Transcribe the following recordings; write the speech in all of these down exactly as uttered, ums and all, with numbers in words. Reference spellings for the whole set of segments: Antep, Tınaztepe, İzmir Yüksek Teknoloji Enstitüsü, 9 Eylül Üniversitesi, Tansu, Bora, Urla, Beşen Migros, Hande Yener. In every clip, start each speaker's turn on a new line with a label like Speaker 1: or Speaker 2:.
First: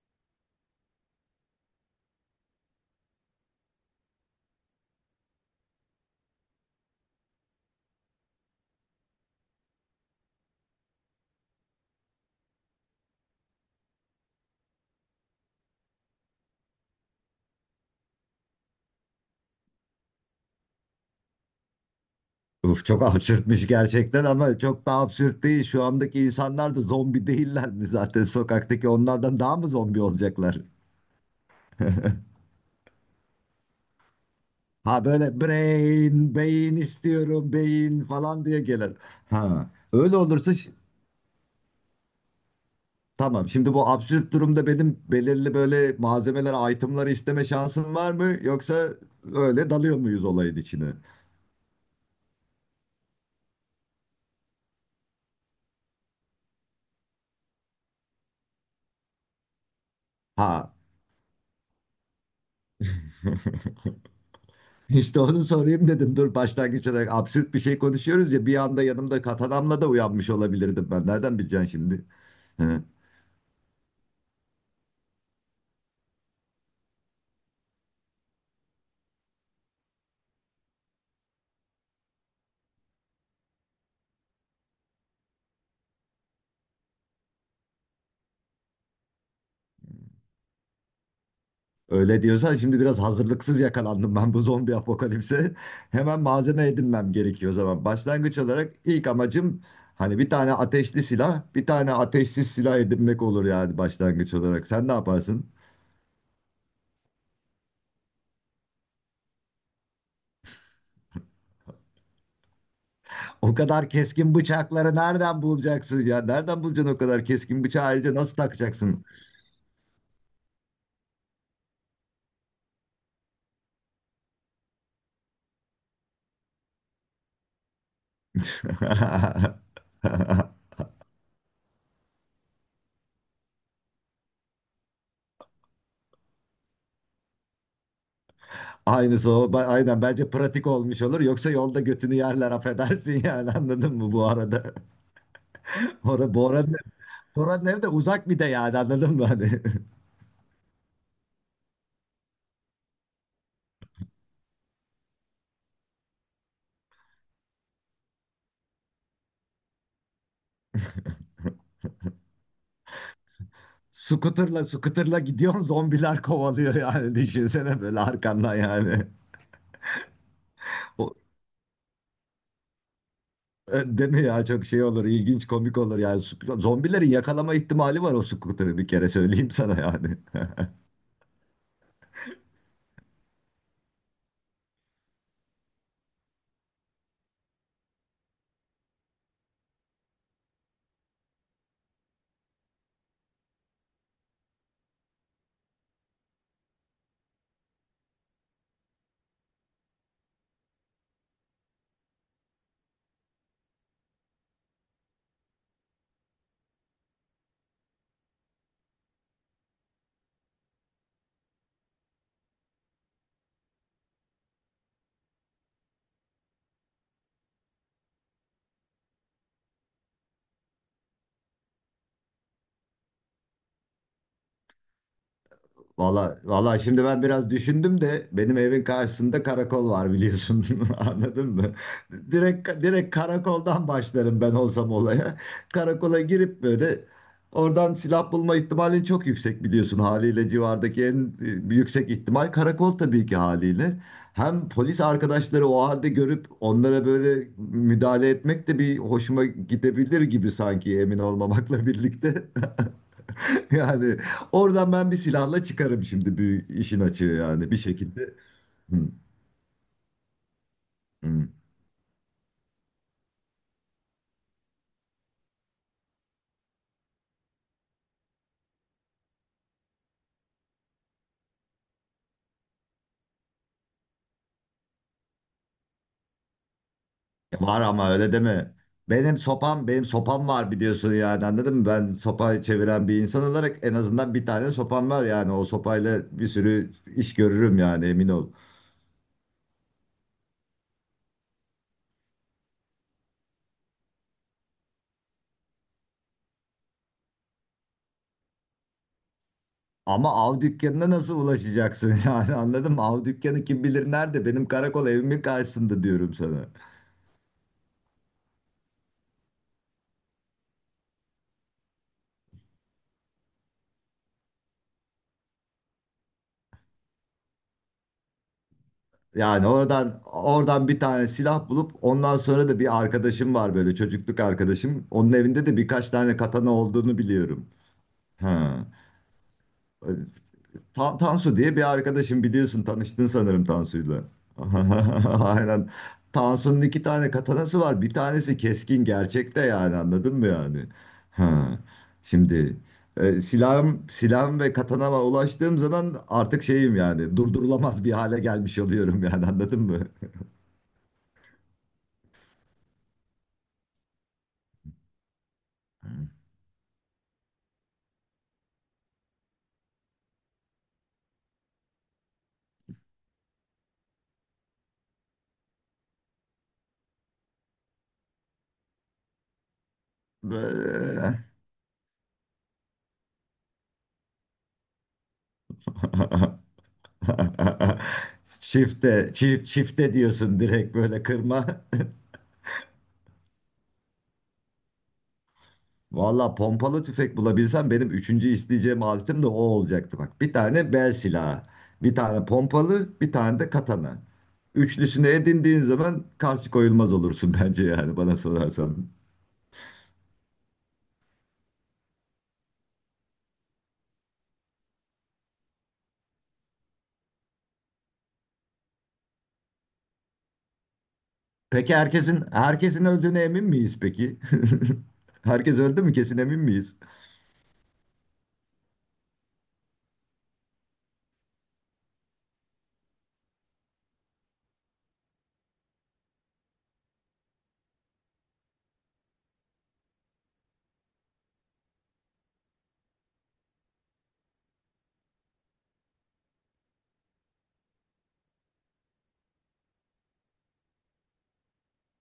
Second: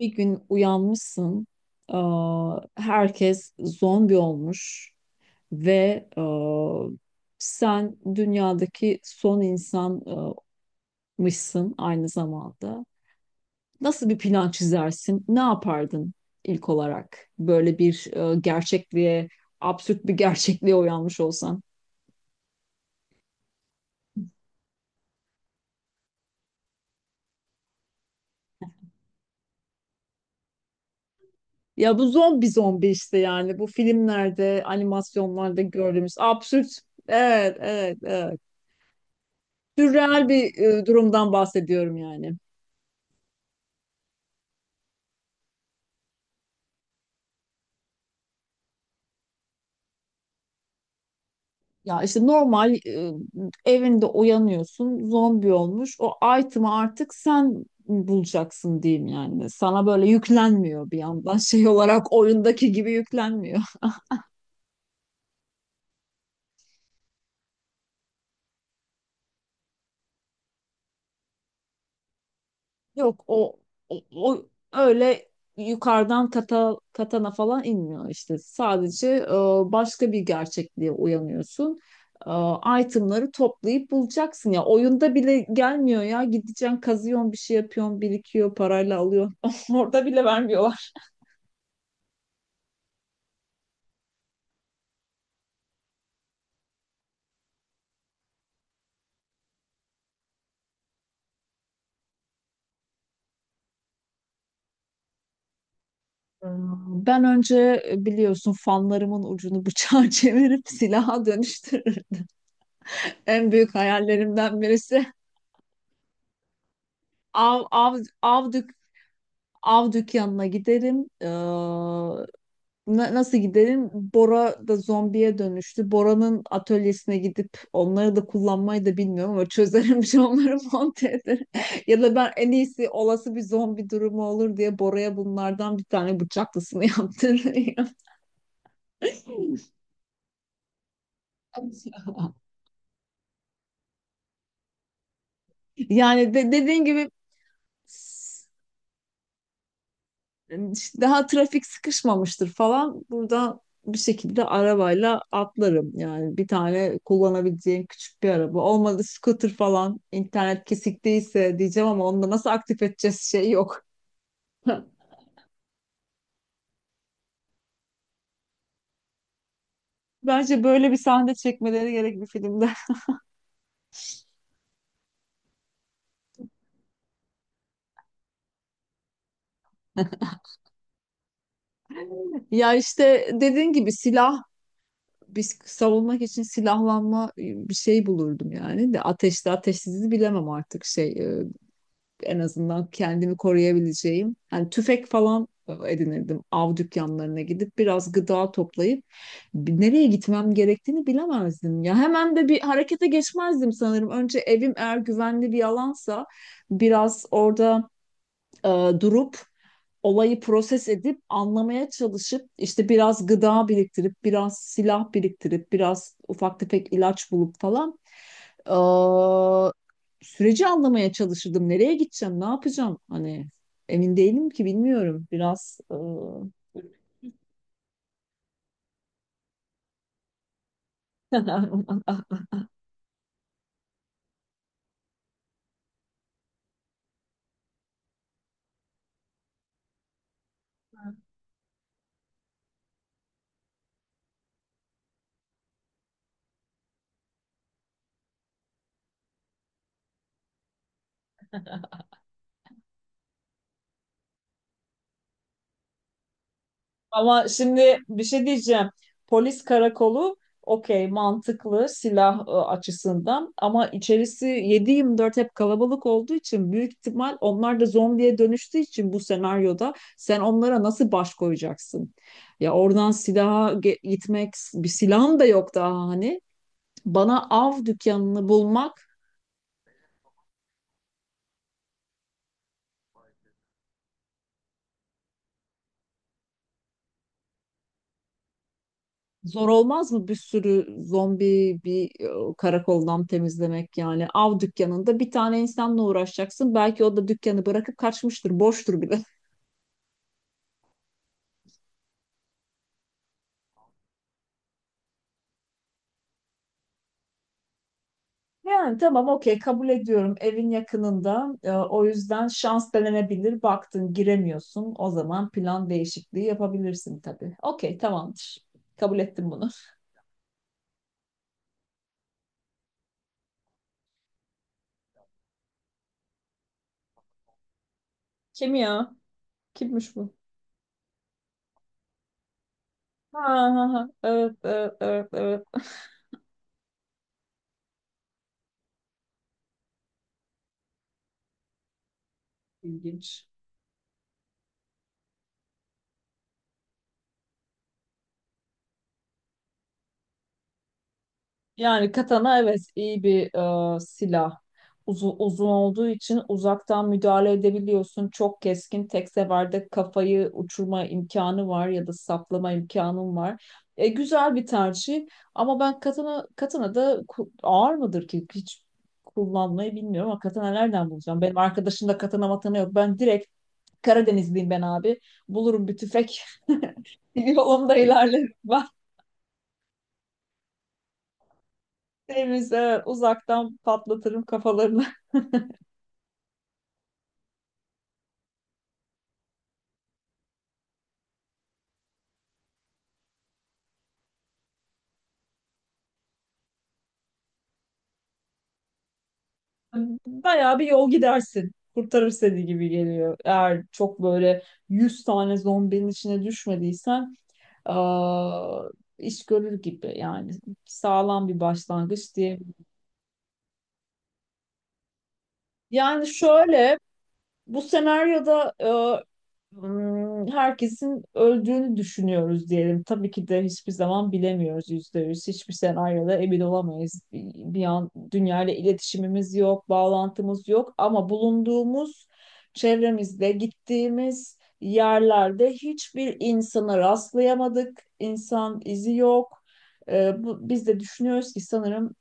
Speaker 1: Bir gün uyanmışsın, aa, herkes zombi olmuş ve aa, sen dünyadaki son insanmışsın aynı zamanda. Nasıl bir plan çizersin? Ne yapardın ilk olarak? Böyle bir aa, gerçekliğe, absürt bir gerçekliğe uyanmış olsan.
Speaker 2: Uf, çok absürtmüş gerçekten ama çok da absürt değil. Şu andaki insanlar da zombi değiller mi zaten sokaktaki onlardan daha mı zombi olacaklar?
Speaker 1: Ya bu zombi zombi işte yani bu filmlerde,
Speaker 2: Ha böyle
Speaker 1: animasyonlarda gördüğümüz
Speaker 2: brain,
Speaker 1: absürt.
Speaker 2: beyin istiyorum,
Speaker 1: Evet, evet,
Speaker 2: beyin
Speaker 1: evet.
Speaker 2: falan diye gelir. Ha öyle
Speaker 1: Sürreal
Speaker 2: olursa
Speaker 1: bir
Speaker 2: ş-
Speaker 1: e, durumdan bahsediyorum yani.
Speaker 2: tamam. Şimdi bu absürt durumda benim belirli böyle malzemeler, itemları isteme şansım var mı? Yoksa öyle dalıyor muyuz olayın içine?
Speaker 1: Ya işte normal e, evinde uyanıyorsun, zombi olmuş. O item'ı artık sen bulacaksın diyeyim yani. Sana böyle
Speaker 2: Ha,
Speaker 1: yüklenmiyor bir yandan şey olarak oyundaki gibi yüklenmiyor.
Speaker 2: İşte onu sorayım dedim. Dur, başlangıç olarak absürt bir şey konuşuyoruz ya, bir anda yanımda katanamla da uyanmış olabilirdim ben. Nereden bileceksin şimdi? Hı.
Speaker 1: Yok o, o, o öyle yukarıdan kata, katana falan inmiyor işte. Sadece e, başka bir gerçekliğe uyanıyorsun. E, itemları toplayıp bulacaksın ya. Oyunda bile gelmiyor ya. Gideceksin, kazıyorsun, bir şey yapıyorsun, birikiyor, parayla alıyorsun. Orada bile vermiyorlar.
Speaker 2: Öyle diyorsan şimdi biraz hazırlıksız yakalandım ben bu zombi apokalipse. Hemen malzeme edinmem gerekiyor o zaman. Başlangıç olarak ilk amacım hani bir tane ateşli silah, bir tane ateşsiz silah edinmek olur yani, başlangıç olarak. Sen ne yaparsın?
Speaker 1: Ee, Ben önce e, biliyorsun fanlarımın ucunu bıçağa çevirip silaha dönüştürürdüm. En
Speaker 2: O
Speaker 1: büyük
Speaker 2: kadar keskin
Speaker 1: hayallerimden
Speaker 2: bıçakları
Speaker 1: birisi
Speaker 2: nereden bulacaksın ya? Nereden bulacaksın o kadar keskin
Speaker 1: av
Speaker 2: bıçağı,
Speaker 1: av
Speaker 2: ayrıca nasıl
Speaker 1: av dük
Speaker 2: takacaksın?
Speaker 1: av dükkanına giderim. Ee, na- nasıl giderim? Bora da zombiye dönüştü. Bora'nın atölyesine gidip onları da kullanmayı da bilmiyorum ama çözerim bir şey onları monte ederim. Ya da ben en iyisi olası bir zombi durumu olur diye Bora'ya bunlardan bir tane bıçaklısını yaptırırım.
Speaker 2: Aynısı o. Ba- Aynen, bence pratik olmuş olur. Yoksa yolda götünü yerler, affedersin, yani anladın mı bu arada?
Speaker 1: Yani
Speaker 2: Orada
Speaker 1: de,
Speaker 2: Bora'nın
Speaker 1: dediğin gibi
Speaker 2: Bora'nın evi de uzak bir de,
Speaker 1: s-
Speaker 2: yani anladın mı hani?
Speaker 1: e, daha trafik sıkışmamıştır falan. Buradan bir şekilde arabayla atlarım. Yani bir tane kullanabileceğim küçük bir araba. Olmadı scooter falan. İnternet kesik değilse diyeceğim ama onu da nasıl aktif edeceğiz şey yok.
Speaker 2: Scooter'la scooter'la gidiyorsun, zombiler kovalıyor yani, düşünsene böyle arkandan yani.
Speaker 1: Bence böyle bir
Speaker 2: O,
Speaker 1: sahne çekmeleri gerek bir filmde.
Speaker 2: e, Değil mi ya, çok şey olur, ilginç komik olur yani. Sc- Zombilerin yakalama ihtimali var o scooter'ı, bir kere söyleyeyim sana yani.
Speaker 1: Ya işte dediğin gibi silah biz savunmak için silahlanma ıı, bir şey bulurdum yani de ateşli ateşsizi bilemem artık şey ıı, en azından kendimi koruyabileceğim. Yani tüfek falan edinirdim. Av dükkanlarına gidip biraz gıda toplayıp nereye gitmem gerektiğini bilemezdim ya. Hemen de bir harekete geçmezdim sanırım. Önce evim eğer güvenli bir alansa biraz orada e, durup olayı proses edip anlamaya çalışıp işte biraz gıda biriktirip biraz silah biriktirip biraz ufak tefek ilaç bulup falan e, süreci anlamaya çalışırdım. Nereye gideceğim, ne yapacağım? Hani emin değilim ki bilmiyorum. Biraz
Speaker 2: Valla, valla, şimdi ben biraz düşündüm de benim evin karşısında karakol var, biliyorsun,
Speaker 1: e,
Speaker 2: anladın mı? Direkt direkt karakoldan başlarım ben olsam olaya. Karakola girip böyle oradan silah bulma ihtimalin çok yüksek, biliyorsun, haliyle civardaki en e, yüksek ihtimal karakol tabii ki, haliyle. Hem polis arkadaşları o halde görüp onlara böyle müdahale etmek de bir hoşuma gidebilir gibi sanki, emin olmamakla birlikte. Yani, oradan ben bir silahla çıkarım şimdi, bir işin açığı
Speaker 1: Ama
Speaker 2: yani, bir
Speaker 1: şimdi bir
Speaker 2: şekilde.
Speaker 1: şey diyeceğim.
Speaker 2: Hı,
Speaker 1: Polis karakolu okey,
Speaker 2: hı.
Speaker 1: mantıklı silah e, açısından ama içerisi 7 dört hep kalabalık olduğu için büyük ihtimal onlar da zombiye dönüştüğü için bu senaryoda sen onlara nasıl baş koyacaksın? Ya oradan silaha ge- gitmek, bir silahım da yok daha hani. Bana
Speaker 2: Var
Speaker 1: av
Speaker 2: ama öyle
Speaker 1: dükkanını
Speaker 2: deme.
Speaker 1: bulmak
Speaker 2: Benim sopam, benim sopam var, biliyorsun yani anladın mı? Ben sopayı çeviren bir insan olarak en azından bir tane sopam var yani. O sopayla bir sürü iş görürüm yani, emin ol.
Speaker 1: zor olmaz mı? Bir sürü zombi bir e, karakoldan temizlemek, yani av dükkanında bir tane insanla uğraşacaksın, belki o da dükkanı bırakıp kaçmıştır, boştur bile.
Speaker 2: Ama av dükkanına nasıl ulaşacaksın yani anladın mı? Av dükkanı kim bilir nerede? Benim karakol evimin karşısında diyorum sana.
Speaker 1: Yani tamam, okey, kabul ediyorum, evin yakınında. E, o yüzden şans denenebilir, baktın giremiyorsun, o zaman plan değişikliği yapabilirsin tabii. Okey, tamamdır, kabul ettim
Speaker 2: Yani
Speaker 1: bunu.
Speaker 2: oradan oradan bir tane silah bulup ondan sonra da bir arkadaşım var böyle, çocukluk arkadaşım. Onun evinde de birkaç tane katana olduğunu biliyorum.
Speaker 1: Kim
Speaker 2: Ha.
Speaker 1: ya? Kimmiş bu?
Speaker 2: Ta- Tansu diye bir arkadaşım, biliyorsun, tanıştın
Speaker 1: Ha
Speaker 2: sanırım
Speaker 1: ha ha,
Speaker 2: Tansu'yla.
Speaker 1: evet, evet, evet, evet.
Speaker 2: Aynen. Tansu'nun iki tane katanası var. Bir tanesi keskin gerçekte, yani anladın mı yani? Ha. Şimdi e,
Speaker 1: İlginç.
Speaker 2: silahım, silahım ve katanama ulaştığım zaman artık şeyim yani, durdurulamaz bir hale gelmiş oluyorum yani anladın mı?
Speaker 1: Yani katana evet iyi bir e, silah. Uzu- uzun olduğu için uzaktan müdahale edebiliyorsun. Çok keskin, tek seferde kafayı uçurma imkanı var ya da saplama imkanın var. E, güzel bir tercih ama ben katana katana da ku- ağır mıdır ki, hiç kullanmayı bilmiyorum. Ama katana nereden
Speaker 2: Böyle.
Speaker 1: bulacağım? Benim arkadaşımda katana matana yok. Ben direkt Karadenizliyim ben abi. Bulurum bir tüfek. Yolumda ilerlerim.
Speaker 2: Çifte, çift, çifte diyorsun direkt, böyle kırma.
Speaker 1: Denize uzaktan patlatırım kafalarını.
Speaker 2: Valla, pompalı tüfek bulabilsem benim üçüncü isteyeceğim aletim de o olacaktı bak. Bir tane bel silahı, bir tane pompalı, bir tane de katana. Üçlüsünü edindiğin zaman karşı koyulmaz olursun bence, yani bana sorarsan.
Speaker 1: Bayağı bir yol gidersin. Kurtarır seni gibi geliyor. Eğer çok böyle yüz tane zombinin içine düşmediysen aa, iş görür gibi. Yani sağlam bir
Speaker 2: Peki,
Speaker 1: başlangıç
Speaker 2: herkesin
Speaker 1: diye.
Speaker 2: herkesin öldüğüne emin miyiz peki? Herkes öldü mü,
Speaker 1: Yani
Speaker 2: kesin emin miyiz?
Speaker 1: şöyle bu senaryoda, hmm, herkesin öldüğünü düşünüyoruz diyelim. Tabii ki de hiçbir zaman bilemiyoruz yüzde yüz. Hiçbir senaryoda emin olamayız. Bir bir an dünyayla iletişimimiz yok, bağlantımız yok ama bulunduğumuz çevremizde, gittiğimiz yerlerde hiçbir insana rastlayamadık. İnsan izi yok. Ee, bu, biz de düşünüyoruz ki sanırım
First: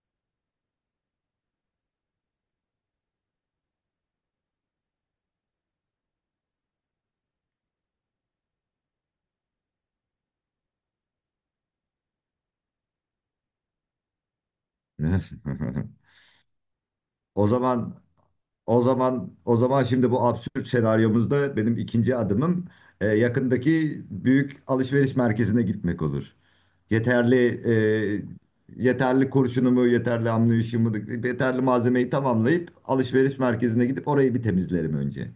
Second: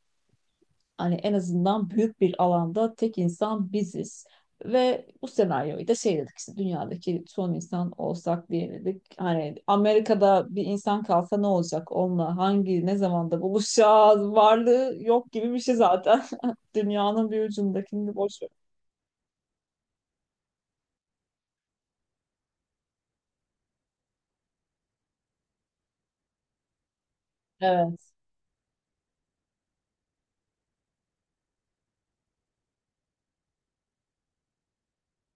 Speaker 1: hani en azından büyük bir alanda tek insan biziz. Ve bu senaryoyu da şey dedik işte, dünyadaki son insan olsak diye dedik. Hani Amerika'da bir insan kalsa ne olacak, onunla hangi ne zamanda buluşacağız, varlığı yok gibi bir şey zaten. Dünyanın bir
Speaker 2: O zaman
Speaker 1: ucundakini boş ver.
Speaker 2: O zaman o zaman şimdi bu absürt senaryomuzda benim ikinci adımım e, yakındaki büyük alışveriş merkezine gitmek olur. Yeterli e,
Speaker 1: Evet.
Speaker 2: Yeterli kurşunumu, yeterli amniyotumu, yeterli malzemeyi tamamlayıp alışveriş merkezine gidip orayı bir temizlerim önce.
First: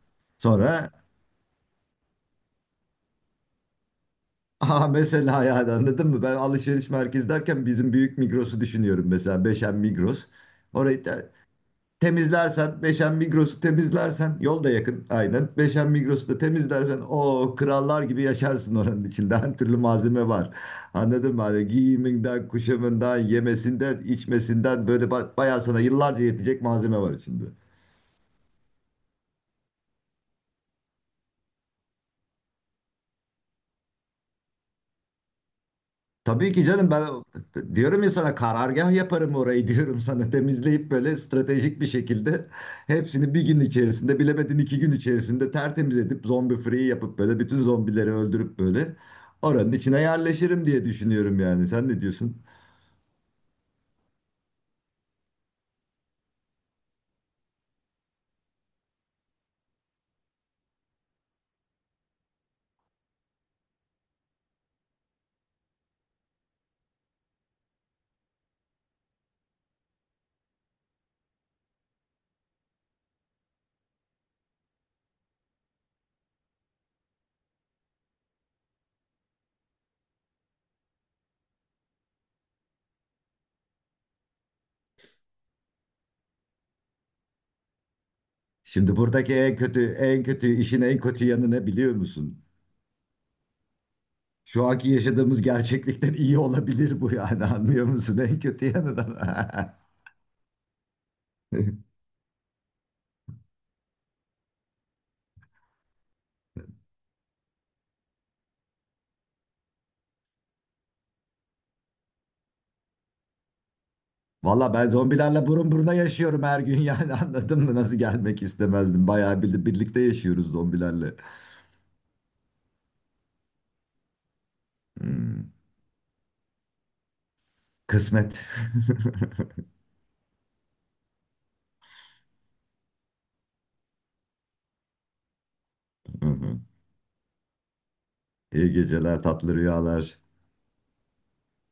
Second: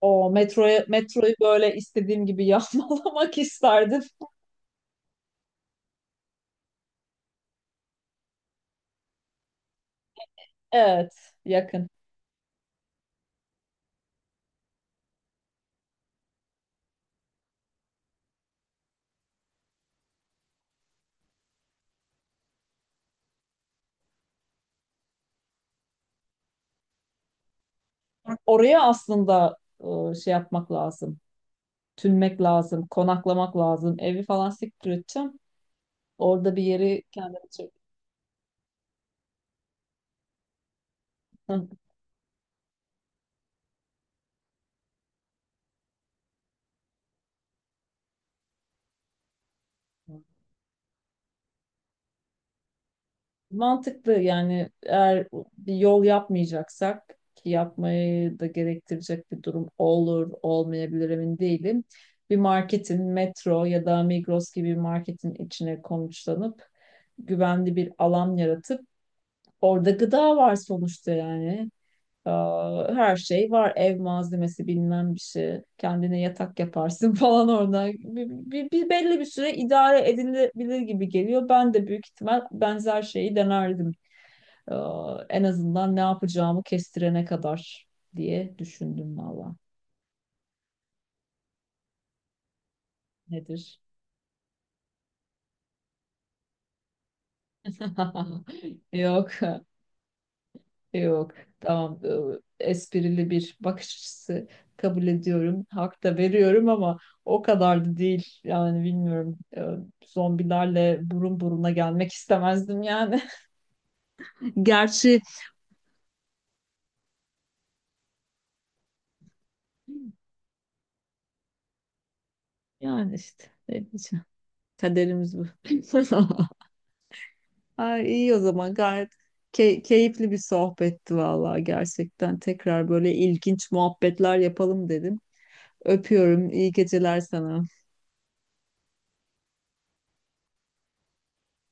Speaker 1: O metroya
Speaker 2: Sonra
Speaker 1: metroyu böyle istediğim gibi yapmalamak isterdim.
Speaker 2: aha, mesela, ya anladın mı? Ben alışveriş merkezi derken bizim büyük Migros'u düşünüyorum, mesela Beşen Migros. Orayı
Speaker 1: Evet,
Speaker 2: da
Speaker 1: yakın.
Speaker 2: temizlersen, Beşen Migros'u temizlersen, yol da yakın, aynen. Beşen Migros'u da temizlersen o krallar gibi yaşarsın oranın içinde. Her türlü malzeme var. Anladın mı? Hani giyiminden, kuşamından, yemesinden, içmesinden böyle ba- bayağı sana yıllarca yetecek malzeme var içinde.
Speaker 1: Oraya aslında e, şey yapmak lazım. Tünmek lazım, konaklamak lazım, evi falan siktir edeceğim.
Speaker 2: Tabii
Speaker 1: Orada bir
Speaker 2: ki canım,
Speaker 1: yeri
Speaker 2: ben
Speaker 1: kendime çek.
Speaker 2: diyorum ya sana, karargah yaparım orayı diyorum sana, temizleyip böyle stratejik bir şekilde hepsini bir gün içerisinde, bilemedin iki gün içerisinde tertemiz edip zombi free yapıp böyle bütün zombileri öldürüp böyle oranın içine yerleşirim diye düşünüyorum yani, sen ne diyorsun?
Speaker 1: Mantıklı yani, eğer bir yol yapmayacaksak ki yapmayı da gerektirecek bir durum olur, olmayabilir, emin değilim. Bir marketin, Metro ya da Migros gibi bir marketin içine konuşlanıp güvenli bir alan yaratıp, orada gıda var sonuçta yani. Aa, Her şey var. Ev malzemesi bilmem bir şey. Kendine yatak yaparsın falan orada. Bir, bir- bir- belli bir süre idare edilebilir gibi geliyor. Ben de büyük ihtimal benzer şeyi denerdim. Aa, En azından ne yapacağımı kestirene kadar diye
Speaker 2: Şimdi
Speaker 1: düşündüm
Speaker 2: buradaki
Speaker 1: valla.
Speaker 2: en kötü en kötü işin en kötü yanı ne biliyor musun?
Speaker 1: Nedir?
Speaker 2: Şu anki yaşadığımız gerçeklikten iyi olabilir bu yani, anlıyor musun? En kötü yanı da.
Speaker 1: Yok. Yok, tamam. e, Esprili bir bakış açısı, kabul ediyorum. Hak da veriyorum ama o kadar da değil. Yani bilmiyorum. e, Zombilerle burun buruna gelmek istemezdim yani.
Speaker 2: Valla ben
Speaker 1: Gerçi
Speaker 2: zombilerle burun buruna yaşıyorum her gün yani, anladın mı? Nasıl gelmek istemezdim. Bayağı bir, birlikte yaşıyoruz zombilerle.
Speaker 1: yani işte ne diyeceğim. Kaderimiz bu.
Speaker 2: Hmm.
Speaker 1: Ay, iyi o
Speaker 2: Kısmet.
Speaker 1: zaman, gayet key- keyifli bir sohbetti vallahi gerçekten. Tekrar böyle ilginç muhabbetler yapalım dedim. Öpüyorum. İyi geceler sana.
Speaker 2: İyi geceler, tatlı rüyalar.